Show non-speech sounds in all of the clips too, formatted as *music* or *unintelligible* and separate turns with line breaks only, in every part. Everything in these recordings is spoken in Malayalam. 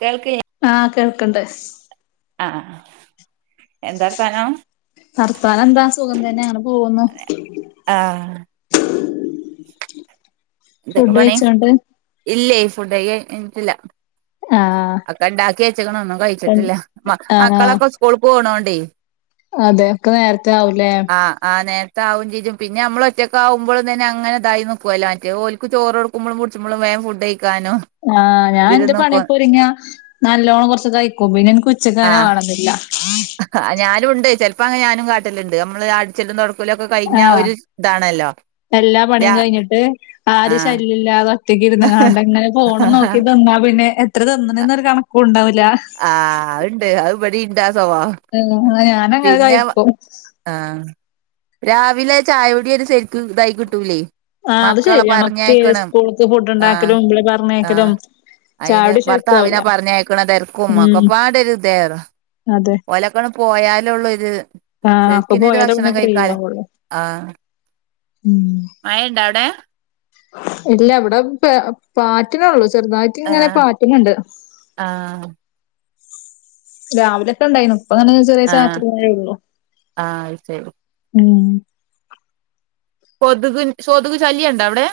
കേൾക്ക് ല്ലാ...
ആ കേൾക്ക്ണ്ട്
ആഹ് എന്താർത്താനം
വർത്താനം എന്താ സുഖം തന്നെ അങ്ങനെ പോവുന്നു
ആഹ് എന്തോക്കെ
ഫുഡ്
പണി
കഴിച്ചോണ്ട്
ഇല്ലേയ് ഫുഡയി കഴിഞ്ഞിട്ടില്ല.
ആഹ്
ഒക്ക ഇണ്ടാക്കി വച്ച്ക്ക്‌ണ് ഒന്നും
ഉം
കഴിച്ചിട്ടില്ല മ
ആഹ്
മക്കളൊക്കെ സ്കൂൾ പോണോണ്ടേയ്
അതെ ഒക്കെ നേരത്തെ ആവുല്ലേ
ആഹ് ആ നേർത്തെ ആവും ചെജും പിന്നെ അമ്മള് ഒറ്റക്ക് ആകുമ്പളും തന്നെ അങ്ങന ഇതായി നിക്കുവല്ലോ. ഓൽക്ക് ചോറ് കൊടുക്കുമ്പളും പുടിച്ചുമ്പളും വേം ഫുഡ് കഴിക്കാനും
ആഹ് ഞാൻ
ഇതില്
ന്റെ
നോക്കും
പണിയൊക്കെ ഒരുങ്ങിയ നല്ലോണം കൊർച്ച് കഴിക്കും. പിന്നെ ഇൻക്ക് ഉച്ചക്കങ്ങനെ വാണംന്നില്ല *inaudible*
ആ ഞാനുണ്ട് ചെൽപ്പാങ്ങ ഞാനും. അമ്മള് അട്ച്ചലും തൊടക്ക
ആഹ്. എല്ലാ പണിയും
രാ
കഴിഞ്ഞിട്ട് ആര്യും
ആഹ്
ശല്യ ല്ലാതെ ഒറ്റക്കിരുന്ന് കാണ്ടങ്ങനെ ഫോണും നോക്കി തിന്നാ പിന്നെ എത്ര തിന്ന്ണ്ന്നൊരു കണക്കുംണ്ടാവൂല
ആഹ് അഅ്ണ്ട് അഅ് വടിംണ്ടാ സ്വഭാവം
ആ ഞാനങ്ങനെ
പിന്നെ
കഴിക്കും
ആഹ്. രാവിലെ ചായ കുടി ഒരു ശരിക്കും ഇതായി കിട്ടൂലേയ്
ആഹ്. അത് ശരിയാണ്. ഒക്കെ സ്കൂൾക്ക് ഫുഡ്ണ്ടാക്കലും ബലെ പർഞ്ഞയക്കലും
അയ്ന്, ഭർത്താവിനെ പറഞ്ഞയക്കണ തെരക്കും
ഉം
ഒക്കെ പാട് ഒരു തായത
അതെ
ഓലക്കൊന്ന് പോയാലൊള്ളൂര്
ആഹ് അപ്പൊ
ശരിക്കിനൊരു
പോയാലേ പിന്നെ
ഭക്ഷണം
ഫ്രീ
കഴിക്കാലൊ
ആവുള്ളൂ ഉം
മഴണ്ടോ അവിടെ
ഇല്ല ഇവിടെ പാറ്റിനൊള്ളു, ചെർതായിട്ട് ഇങ്ങനെ
ആഹ്
പാറ്റ്ണ് ണ്ട്
ആഹ്
രാവിലെ ഒക്കെണ്ടായിന്നു. പ്പോ ഇങ്ങനെ ചെറിയൊരു
ആഹ്
ചാറ്റൽ മഴയെള്ളൂ
ആഹ് അത് ശരി
ഉം
കൊതുക് കൊതുക് ശല്യം ണ്ടോ അവിടെ?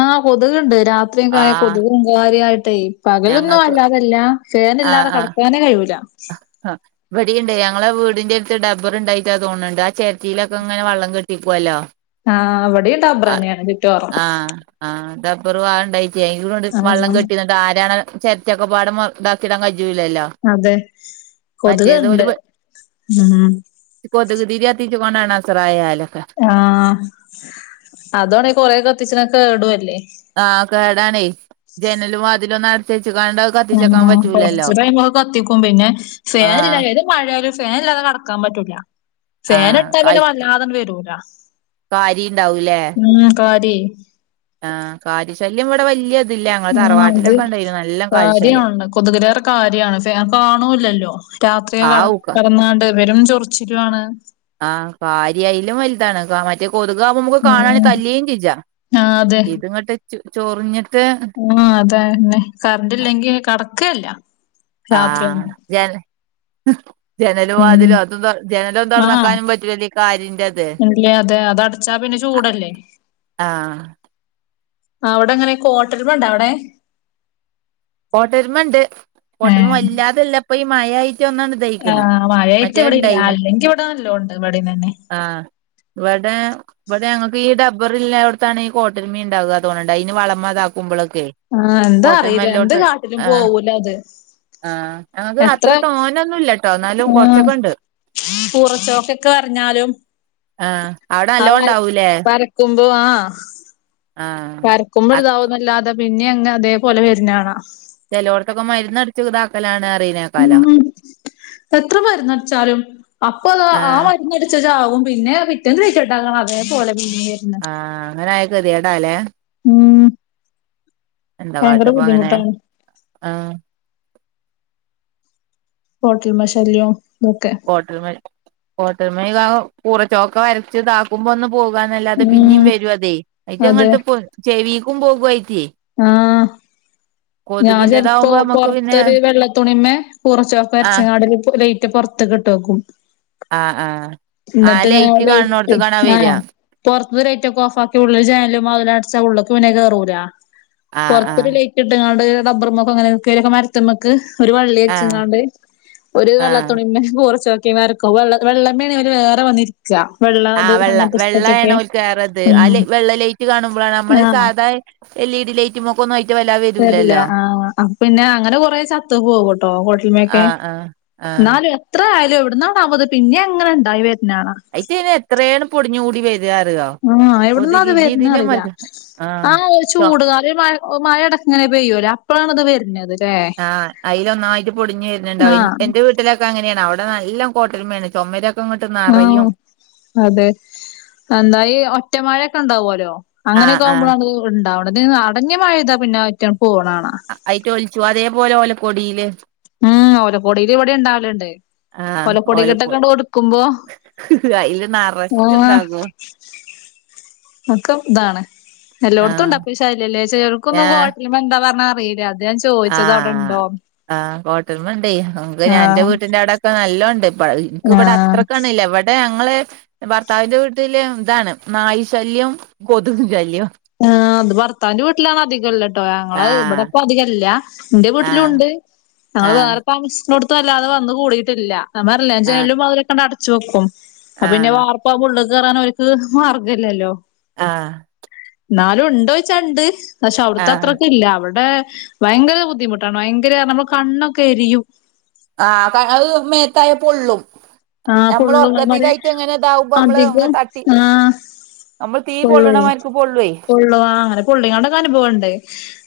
ആഹ്., കൊതുക്ണ്ട്. രാത്രി ഒക്കെ ആയാ
ആഹ്
കൊതുകും കാര്യായിട്ടേയ് പകലൊന്നും
ഞങ്ങക്ക്
വല്ലാതില്ല ഫേനില്ലാതെ കടക്കാനേ കഴിയൂല
അ ഹ ഇവടിം ണ്ട്. ഞങ്ങളെ വീടിന്റെ ട്ത്ത് ഡബ്ബർ ഉണ്ടായിട്ട തോന്ന്ണ്ട്. ആ ചെരട്ടയിലൊക്കെ ഇങ്ങനെ വെള്ളം കെട്ടിക്കുവല്ലോ
ആ വിടെയുംടബ്ബറന്നെയാണ് ചുറ്റോറും
ആ ആ ടബ്ബർ *unintelligible* വള്ളം
ആഹ്
കെട്ടി നിക്കു ‌ ആരാണ് ചെരട്ടയൊക്കെപാട് മു താക്കിടാൻ കഴിയൂല്ലല്ലോ
അതെ
മറ്റേതോല്
കൊതുക്ണ്ട് ഉം
കൊതുക് തിരിത്തിച് കൊണ്ടാണ്സറായാലൊക്കെ
ആഹ് അതാണെ കൊറെ കത്തിച്ചണത് കേടുഅല്ലേ.
ആഹ് കേടാണേ. ജനലും വാതിലും ന്നട്ചചുങ്ങാണ്ട
ഉം കൊറച്ചകഴിയുമ്പോ ക്കെ കത്തിക്കും പിന്നെ ഫേനല്ലാ
ആഹ്
മഴയാലും ഫാൻ ഇല്ലാതെ കിടക്കാൻ പറ്റൂല ഫാൻ
ആഹ്
ട്ടാ പിന്നെ വല്ലാതെങ്‌ വരൂല
കാരിണ്ടാവൂലെ?
ഹമ് കാരി.
ആഹ് കാരി ശല്യം ഇവിടെ വല്യ വ്ടെ തറവാട്ടിലൊക്കെണ്ടെര്ന്നു ന
കാരിയാണ് കൊതുകലേറെ കാര്യണ് കാണൂല്ലല്ലോ രാത്രിയ ക കിടന്നാണ്ട് പെരും ചോറിച്ചിലാണ്
ആഹ് കാരിആയിലും വലുതാണ് മറ്റ ടറ്റെ കൊതുകവുമ്പ നമുക്ക് കാണാൻ
ഉം
തല്ലിയേം ചിജാ
ആഹ് അതെ
ഇത് ഇങ്ങോട്ട് ച ചൊറിഞ്ഞിട്ട്
മ്ഹ് അതന്നെ കറന്റ്ല്ലെങ്കി കട്ക്കെല്ല.
ആഹ് ജന ജനലും
ഉം
വാതിലോ അതും ജനലും തുറന്നക്കാനും പറ്റൂല്ലേ കാരിന്റെത്
ല്ലെ അതെ ആ അതടച്ചാ പിന്നെ ചൂടല്ലേ
ആഹ്
ആ അവ്ടെ ങ്ങനെ കോട്ടെരുമണ്ടോ അവിടെ
കോട്ടര്മണ്ട്
ഏഹ്
കോട്ടരുമ വല്ലാതല്ലപ്പൊ ഈ മഴമായിട്ട് ഒന്ന
ആഹ് മഴയായിട്ട് എവിടെല്ല അല്ലെങ്കിൽ ഇവിടെന്നല്ലോണ്ട് ഇവിടെന്ന് തന്നെ.
ആഹ് വടെ വിടെ ഞങ്ങൾക്ക് ഈ ഡബർ ഇല്ലായിടത്താണ് ഈ കോട്ടരുമി ഉണ്ടാകുക തോന്ണ്ട് അയ്ന് വളമേ ഇതാക്കുമ്പോളോക്കെ
ആഹ് ന്താ അറിയില്ല എന്ത് കാട്ടിലും പോവൂല അത്.
ആഹ് ഞങ്ങക്ക്
എത്ര
അത്ര തോന്നൊന്നുംല്ലട്ടോ ന്നാലും കൊറച്ചൊക്കെ ണ്ട്.
കൂറച്ചോക്ക ക്കെ വരഞ്ഞാലും
ആഹ് അവിടെ നല്ലോ
അത് വര
ഉണ്ടാവൂലേ
വരക്കുമ്പോ ആഹ്
ആഹ്
ക്കുമ്പോതാവന്നല്ലാതെ പിന്നെ അങ്ങ് അതേപോലെ വരുന്നാണ
ചിലോടത്തൊക്കെ മര്ന്നടിച്ചു ഇതാക്കലാണ്റിനേക്കാ
മം എത്ര മരുന്നടിച്ചാലും അപ്പൊത ആ
ആഹ്
മ അടിച്ച ചാവും. പിന്നെ പിറ്റേലൈറ്റ്ട്ടാക്കണം അതേപോലെ പിന്നെ വര്ന്ന്.
ആഹ് അങ്ങനെ ആയക്കെതിയെടാല്ലെ
മം
എന്താ കാട്ടപ്പങ്ങനെ
ബുദ്ധിമുട്ടാണ്.
ആഹ്
കോട്ടരുമ ശല്യം ഒക്കെ
കോട്ടരുമ കോട്ടരുമ കൂറച്ചോക്ക വരച്ച് താക്കുമ്പോ ഒന്ന് പോകാന്നല്ലാതെ
ഉം
പിന്നെയും വേരും അതെയ്
അതെ
ആയിറ്റങ്ങട്ട് ചെവീക്കും പോകുവയിറ്റേ.
ആഹ് ഞാൻ ചെലപ്പോ
കൊതുകിന്റതാവുമ്പോ നമ്മുക്ക് പിന്നെ
പൊർത്തൊരു വെള്ളത്തുണിമേ കൂറച്ചൊക്ക
ആഹ്
വരച്ങ്ങാണ്ട് റ്റ് പുറത്ത്ക്ക്ട്ടോക്കും
ആഹ് ആഹ് ആഹ്
എന്നിട്ട് ഇങ്ങനെ ലൈറ്റ്
കാണുന്നോടത്ത്ക്കാണ്
ആഹ്
വരാ
പുറത്തരു ലൈറ്റ് ഒക്കെ ഓഫാക്കി ഉള്ളിൽ ജനാലും വാതിലും അടച്ച ഉള്ള്ക്ക് പിന്നേ കേറൂല.
ആഹ് ആഹ്
പുറത്തൊരു ലൈ ട്ട് ങ്ങാണ്ട് ഡബാറുമക്കോ അങ്ങനെക്കൊക്കെ മര മക്ക് ഒരു
ആഹ്
വള്ളിച്ചങ്ങാണ്ട് ഒരു
ആഹ്
വെള്ളതുണിമ്മെ കൂറചോക്കാ വേക്ക വെള്ള വെള്ളമേ വര് വേറെ വന്നിരിക്ക
ആഹ് വെള്ള വെള്ള ആണ് ഓല്ക്ക് കേറത്
ഉം
ആഹ് വെള്ള ലേറ്റ് കാണുമ്പോഴാണ് നമ്മള്
ആഹ്
സാധാ എൽ ഇ ഡി ലൈറ്റ് മ്മക്ക് ഒന്നും അയയ്ക്ക *inaudible*
തരില്ല ആ പിന്നെ അങ്ങനെ കൊറേ ചത്ത പോക കേട്ടോ ഹോട്ടലമൊക്കെ..
ആഹ് ആഹ് ആഹ്
എന്നാലും എത്ര ആയാലും എവിടുന്നണാ പ്പോത് പിന്നെ അങ്ങനെ ഉണ്ടായി വരുന്നാണ
അയി എന്ന് ഇന് എത്രയണ് പൊടിഞ്ഞുകൂടി വരികറതോ
ആ എവിടന്ന അത് വരന്ന അറിയില്ല
ആഹ്
ആ..
ചൊ
ചൂടുകാല് മഴ അടക്ക ഇങ്ങനെ പെയ്യൂല്ലേ അപ്പയാണത് വരണത്..
ആഹ് അതിൽ ഒന്നായിട്ട് പൊടിഞ്ഞഞ് വരുന്നുണ്ടാവും
ആഹ്
എന്റെ വീട്ടിലെ.. അങ്ങനെയാണ് അവിടെ നല്ല കോട്ടല വേണ് ചുമര
ആ അതെ എന്തായായി ഒറ്റ മഴൊക്കെ ഉണ്ടാവുമലോ..
ആഹ്
അങ്ങനെയൊക്കെ
ആഹ്
ആവുമ്പോളാണ് ഉണ്ടാവണത് ഇത് അടഞ്ഞ മഴപെയ്ത പിന്നെ ഒറ്റ പോണേണം
ആയിട്ട ഒലിച്ചു അതേപോലെ ലെ കൊടിയില്
ഉം ഓലക്കോടിൽ ഇവിടെ ഉണ്ടാവലുണ്ട്..
ആഹ്
പോല
ഓലക്കൊടി
പൊടികിട്ടൊക്കെണ്ട് കൊടുക്കുമ്പോ
അയില്
ആഹ..
നറച്ചുണ്ടാകും
നക്കും ഇതാണ് എല്ലായിടത്തും ഉണ്ട്
ആഹ്
അപ്പ ശല്യല്ലേ ചിലർക്കൊന്നും കോ എന്താ പറഞ്ഞ അയില്ലേ അത്
ആഹ ആ കോട്ടമണ്ടേ നിക്ക് ഞാൻ എന്റെ
ആഹ്
വീട്ടിന്റെടയൊക്കെ നല്ലോണ്ട് പ്പ എനക്ക് ഇവിടെ
ആഹ്
അത്ര കാണില്ല ഇവിടെ ഞങ്ങള് ഭർത്താവിന്റെ വീട്ടില് ഇതാണ് നായ് ശല്യം കൊതുകും ശല്യവും
ആ അത് ഭർത്താന്റെ വീട്ടിലാണ് അധികംള്ള കേ
ആ
ഞങ്ങള് ഇവിടെപ്പ അധികല്ല എന്റെ
ആ
വീട്ടിലും ഉണ്ട്
ആ
ഞങ്ങള് വേറെ താമസിക്ക.. ല്ലാതെ വന്ന കൂടിയിട്ടില്ല
ആ
നമ്മല്ലും അതിലൊക്കെ അടച്ചു വെക്കും
ആ
പിന്നെ വാർ. ഇപ്പ പുള്ള കയറാൻക്ക് മാർഗംമല്ലല്ലോ.
ആ
എന്നാലും ഉണ്ടോ ചോച്ചാണ്ട് പക്ഷെ
ആ
അവിടത്തെ അത്രൊക്കെ ഇല്ല അവിടെ. ഭയങ്കര ബുദ്ധിമുട്ടാണ് ഭയങ്കര നമ്മ കണ്ണൊക്കെ എരിയും..
ആഹ് തക് ത് മേത്തായ പൊള്ളും
ആഹ്
നമ്മൾ
പുള്ളും
ഉറക്കത്തിലായിട്ട് എങ്ങനെ ഇതാവുമ്പോ നമ്മള് അങ്ങ്
അധികം
തട്ടി
ആഹ..
നമ്മൾ തീ
കൊള്ളുവേ
പൊള്ളണമാർക്ക് പൊള്ളുവേ
കൊള്ളൂവാ അങ്ങനെ പുള്ളികൊക്കെ അനുഭവംമുണ്ട്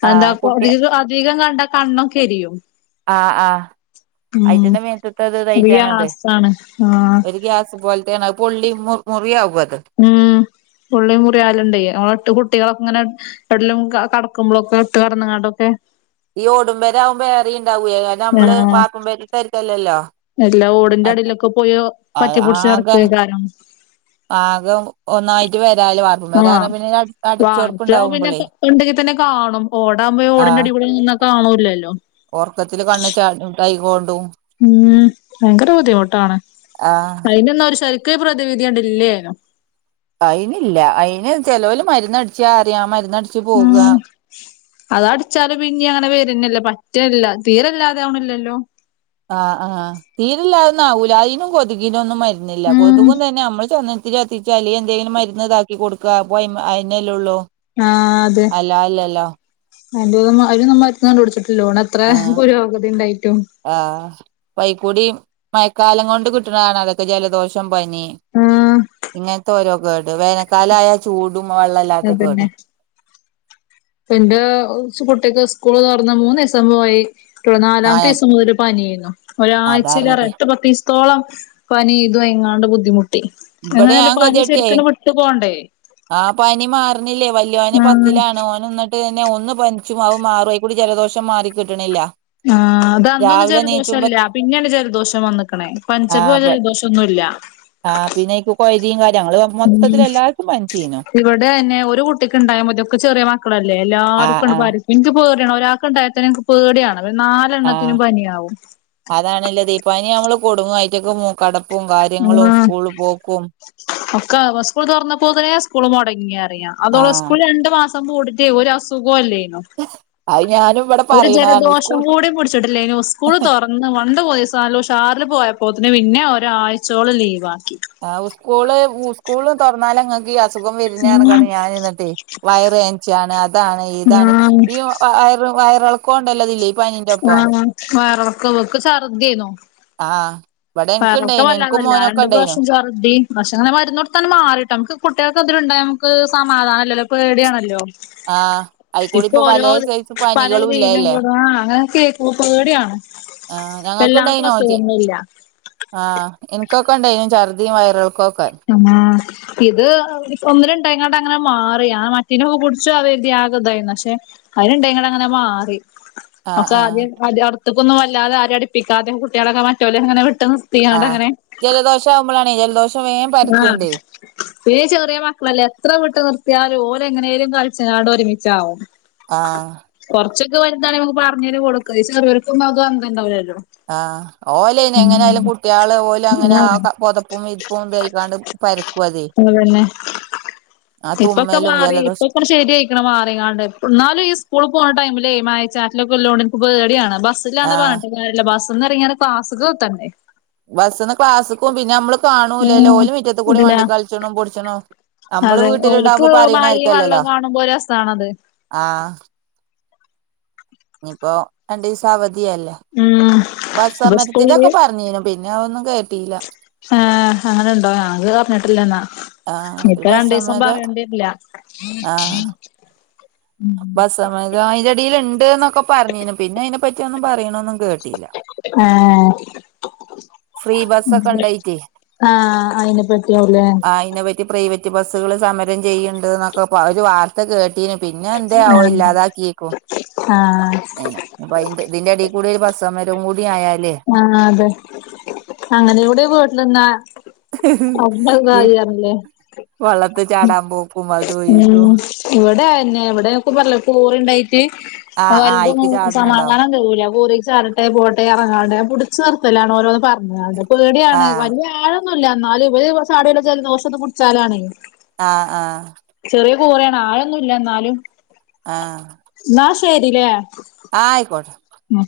ആ
എന്താ
കുട്ടിയ
അ അധികം കണ്ട കണ്ണും കെരിയും
ആ ആ ഐറ്റന്റെ മേനസത്ത അത്ത്റ്റാണ അതെ
ഗ്യാസാണ് ആഹ്
ഒരു ഗ്യാസ് പോലെ.. ന പൊള്ളി ള്ള മു മുറിയ അ ഉപധ
ഉം പുള്ളി മുറിയാലണ്ടട്ട് ഓളത്ത കുട്ടികളൊക്കെ ഇങ്ങനെ.. എവിടലും കടക്കുമ്പോളൊക്കെ ഇട്ട് കിടന്നങ്ങാട്ടൊക്കെ.
ഈ ഓടമ്പരാ ആകുമ്പോ വേറെ ഉണ്ടാവൂയേ കാര നമ്മള്
ആഹ്
വാക്കും വേരിട്ടരിക്കല്ലല്ലോ..
എല്ലാ ഓടിന്റെ അടിയിലൊക്കെ പോയി പറ്റിപൊടിച്ച് നടക്ക കാരണം
ആകം ഒന്നായിട്ട് വരാല് വ
ആഹ് ആഹ് പിന്നെ ഉണ്ടെങ്കി തന്നെ കാണും ഓടാകുമ്പോ ഓടിന്റെ അടിപൊളന്ന കാണൂലല്ലോ
ഓർക്കത്തില്കണ്ണ് ചാ കൊണ്ടും
ഉം ഭയങ്കര ബുദ്ധിമുട്ടാണ്
ആഹ്
അതിനെന്ന ഒരു ശരിക്കൊരു പ്രതിവിധി കണ്ടില്യരുന്നു
അയിനില്ല അയിന് ചെലവൽ മരന്ന്ടിച്ച അറിയാം മരുന്ന്ടിച്ച് പോകുക.
ഉം അതടിച്ചാല് പിനി അങ്ങനെ വരുന്നല്ല പറ്റില്ല തീരെല്ലാതെ ആവണില്ലല്ലോ
ആഹ് ആഹ് തീരെല്ലാതന്ന ആവൂല അതിനും കൊതുകിനൊന്നും മരുന്നില്ല
ഉം
കൊതുകും തന്നെ നമ്മള് ചെന്ന് ഒത്തിരത്തിച്ചാല് എന്തെങ്കിലും മരുന്ന് ഇതാക്കി കൊടുക്കുക അ അയില്ലേ ഉള്ളോ..
ആ അതെ അന്റെ അര് നമ്മറ്റണ്ട് വിടിച്ചിട്ട ലോണ അത്ര
ആഹ്
പുരോഗതി ഉണ്ടായിട്ടും
ആഹ് പൈക്കൂടി മഴക്കാലം കൊണ്ട് കിട്ടുന്നതാണ് അതൊക്കെ ജലദോഷ ച്ചം പനി
ആഹ്
ഇങ്ങനത്തെ ഓരോ കേട് വേനൽക്കാല ആയാ ചൂടും വെള്ളമല്ലാത്ത കേട്..
അതന്നെ എന്റെ കുട്ടിക്ക് സ്കൂൾ തുറന്ന് മൂന്ന് ദിവസം പോയി നാലാമത്തെ
ആഹ്
ദിവസം മുതൽ പനിയ്യർന്നു. ഒരാഴ്ചയിലാറെ
അതാർഞ്ഞത്
എട്ട് പത്ത് ദിവ സിം ത്തോളം പനി ഇതും ഐങ്ങാണ്ട് ബുദ്ധിമുട്ടി.
ഇബടെ
എങ്ങനെലും
ഞാൻ
പനി
കെതിയെട്ടെ
ശരിക്കുംവിട്ട് പോണ്ടേ
ആ പനി മാർണില്ലേ. വല്യോന്
ആഹ്
പത്തിലാണ് ഓനിന്നിട്ട് ട്ട് തന്നെ ഒന്ന്‌ പനിച്ചു അതുമാറും അയിക്കൂടി ജലദോഷം മാറി കിട്ട്ണില്ല.
ആഹ് അതന്നൊന്നും ജലദോഷല്ല്യ പിന്നെയാണ് ജലദോഷം വന്ന്‌ക്ക്ണ്‌ പനിച്ചപ്പോ ആ ജലദോഷോഷം ന്നുല്ല.
ആ പിന്നൈക്കൂ
ഉം.
പനിച്ചീനു
ഇവിടെ ആയെന്നെ ഒരു കുട്ടിക്ക് ഉണ്ടായമതി ഒക്കെ ചെറിയ മ ക്കളല്ലേ
ആ
എല്ലാരുകണ്ട്
ആ
പരി സ് ഇൻക്ക് പേടിയാണ്. ഒരാക്കിണ്ടായത്തേനെ ഇൻക്ക് പേടിയാണ് പിന്നെ
ആ
നാലെണ്ണത്തിനും പനിയാവും
അതാണല്ലത്. ഇപ്പനി നമ്മള് കുടുങ്ങും. ആയിറ്റക്ക് മൂക്കടപ്പും കാര്യങ്ങളും സ്കൂള് പോക്കും.
ഒക്ക സ്കൂൾ തുറന്നപ്പോത്തന്നെ സ്കൂൾ മുടങ്ങിയറിയ
ആ
അതോള് സ്കൂള് രണ്ടു മാസം കൂടിട്ട് ഒരു അസുഖം ഇല്ലേയ്നു
അത് ഞാനും. ഇവിടെ
ഒരു
പറയണതാണ്
ജലദോഷം
സ്കൂൾ
കൂടി പിടിച്ചിട്ടില്ലേനു. ഉസ്കൂള് തൊറ ഇന്ന് വണ്ടുപോയി ഉസഷാറിൽ പോയപ്പോത്തിന് പിന്നെ ഒരാഴ്ചോളം ലീവ് ആക്കി.
ആ സ്കൂള് പൂ സ്കൂള് തെറന്നാൽ ഇങ്ങക് അസുഖം വരിന്
ഉം
പറഞ്ഞ്ക്കാണ്ടു ഞാനിർത്തി വയർവേൻചാണ് അതാണ് ഇതാണ്
ആഹ്
ഈ വ വയറ് വയറിളക്കൊണ്ടല്ല ഇതില്.
ആഹ വയറെളക്കോ ഇവക്ക് ഛർദിയെന്നു
ആഹ
വയറേളക്കോ വല്ലതല്ലെ രണ്ടു പ്രാവശ്യം ചർദി പക്ഷെ അങ്ങനെ മരുന്നോടുത്തന്നെ മാറിട്ടോ. അമ്ക്ക് കുട്ടികൾക്കെന്തെലു ഉണ്ടായ അമ്ക്ക് സമാത നമില്ലല്ലോ. പേടിയണല്ലോ.
ആഹ് അയിക്കൂടി
ഇപ്പൊ
പലേ
ഓരോത്
സൈസ്
പല
പനികളും
തീനം
ഇല്ലേല്ലേ
കേട് ആ അങ്ങനെ കേക്കുമ്പ പേടി ആണ്‌.
ആഹ് ഞങ്ങൾക്ക്
എല്ലാർക്കു
ഇണ്ടായിനു
അസുഖന്നുല്ല.
ആഹ് ഇനിക്കൊക്കെ ഇണ്ടായിനു ഛർദിയും വയറെളക്കൊക്കെ
ന്നാ ഇത് ഒന്നുരണ്ടായങ്ങാണ്ട് അങ്ങനെ മാറി ആ മറ്റിനൊക്കെ കുടിച്ചോ അത് തിയാകതായിരുന്നു പക്ഷെ. അയിന്ണ്ട അങ്ങനെ മാറി
ആഹ്
ഒക്കെ ആദ്യേ
ആഹ്
ആദ്യം അടുത്തക്കൊന്നും വല്ലാതെ ആരെ അടിപ്പിക്കാതെ കുട്ടികളൊക്കെ മറ്റോല് അങ്ങനെ വിട്ട്നിർന്ന്
ആഹ് ജലദോഷ വുമ്പോളാണെ. ജലദോഷം വേം
ആഹ്
പരക്ക്ണ്ട്
പിന്നെ ചെറിയ മക്കളല്ലേ എത്ര വിട്ട് നിർത്തിയാലും ഓല്ങ്ങനെലും കളിച്ചിങ്ങാണ്ട് ഒരുമിച്ചാവും.
ആഹ്
കൊറച്ചൊക്കെ വലുതാണേ നമക്ക് പറഞ്ഞേൽ കൊടുക്ക. ഇത് ചെറിയോർക്കൊന്നും അത് അന്തംണ്ടാവുല്ലല്ലോ.
ആഹ് ഓലെനിങ്ങനെയാലും കുട്ടികള് ഓലും അങ്ങനെ ആ
ആഹ്
പൊതപ്പും ഇപ്പ കെണ്ടയ്ക്കാണ്ട് പരക്കുവതെ
അതന്നെ
ആ തുമ്മലും ജലദോശം
ശരിയയിക്കണ് മാറിങ്ങാണ്ട്. ഇന്നാലും ഈ സ്കൂള് പോണ ടൈമിലെ മായച്ചാറ്റിലക്കിലോണ്ട്നിക്ക് പേടിയാണ് ബസ് ബസ്സിലാണ്
ആഹ്
പറഞ്ഞിട്ട് കാര്യല്ല ബസ്ന്ന് എറങ്ങിയാലും ക്ലാസ്സ്ക്ക് എത്തണ്ടേ
ബസ്സിന്ന് ക്ലാസ് ക്കുംപിന്നെ നമ്മള് കാണൂലല്ലോ
ഉം
ഓല് മിറ്റത്ത് കൂടി
ഇല്ല
മണ്ടി കൾച്ണും പൊടിച്ണും അമ്മള്
അതെ ഓല്ക്ക്
വീട്ടിലുണ്ടാവുമ്പോ
മഴിം വള്ളം
പറയിണരിക്കല്ലല്ലോ
കാണുമ്പോ രസാണത്.
ആഹ്. ഇനിപ്പോ രണ്ടീസം അവധിയല്ലേ
ഉം
ബസ്
ഇപ്പൊ
സമരത്തിന്റോക്കെ പറഞ്ഞീനു പിന്നെ അ ഒന്നും കേട്ടീല
ആഹ്. അങ്ങനെ ഇണ്ടോ ഞങ്ങൾ അറഞ്ഞിട്ടില്ലന്നാ
ആഹ് ഒരു
നിക്ക
ബസ്
രണ്ട് ദിവസം
സമരം
പറയെണ്ടരില്ല.
സമരയിന്റെടിൽ ഇണ്ട്ന്നൊക്കെ പറഞ്ഞീനു. പിന്നെ അയിനെ പറ്റി ഒന്നും പറയണൊന്നും
ഏഹ
ഫ്രീ ബസ്സൊക്കെ ഇണ്ടായിറ്റേ
ആഹ്. അയിനെ പറ്റിയാവൂല്ലേ
പ്രെവറ്റ് ബസ്സുകൾ സമരം ചെയ്യുണ്ട്ന്നൊക്കെ പ ഒരു വാർത്ത കേട്ടീനു പിന് ഇനന്തേയാവോ
ആഹ്
ഇല്ലാതാക്കിയേക്കു..
ആഹ്
അപ്പൊ അയിന്റെ ഇതിന്റെ എടീകൂടെ ഒരു ബസ്സമരും കൂടി ആയാലേ
ആ അതെ അങ്ങനെ എവിടെ വീട്ടിലന്നാ *unintelligible* ഉം
വള്ളത്ത് ചാടാൻ പോക്കും അതും ഇതും
ഊം ഇവിടെ അയന്നെ ഇവിടെ ഒക്കെ പറ്ഞ്ഞ്ലേ കോറിണ്ടായിട്ട്. അഹ്
ആഹ് ആഹ് അയിക്ക്
വൽതൊന്നും
ചാട്ണണ്ടാവും
സമാധാനം തരുല്ല കോറി ചാടട്ടെ പോട്ടെ അതെ പിടിച്ച് നിർത്തലാണ് ഓരോന്ന് പറഞ്ഞട് പേടിയാണ്
ആഹ്
വലിയ ആഴം ന്നുല്ല ന്നാലുംഇവര് ചാടി വല്ല ജലദോസൊക്കെ പ്ട്ച്ചാലാണ്.
ആഹ ആഹാ
ചെറിയ കോറ്യാണ് ആയൊന്നുല്ല എന്നാലും
ആഹാ
ന്നാ ശെരീല്ലേ?
ആഹാ ആയ്ക്കോട്ടെ
മം..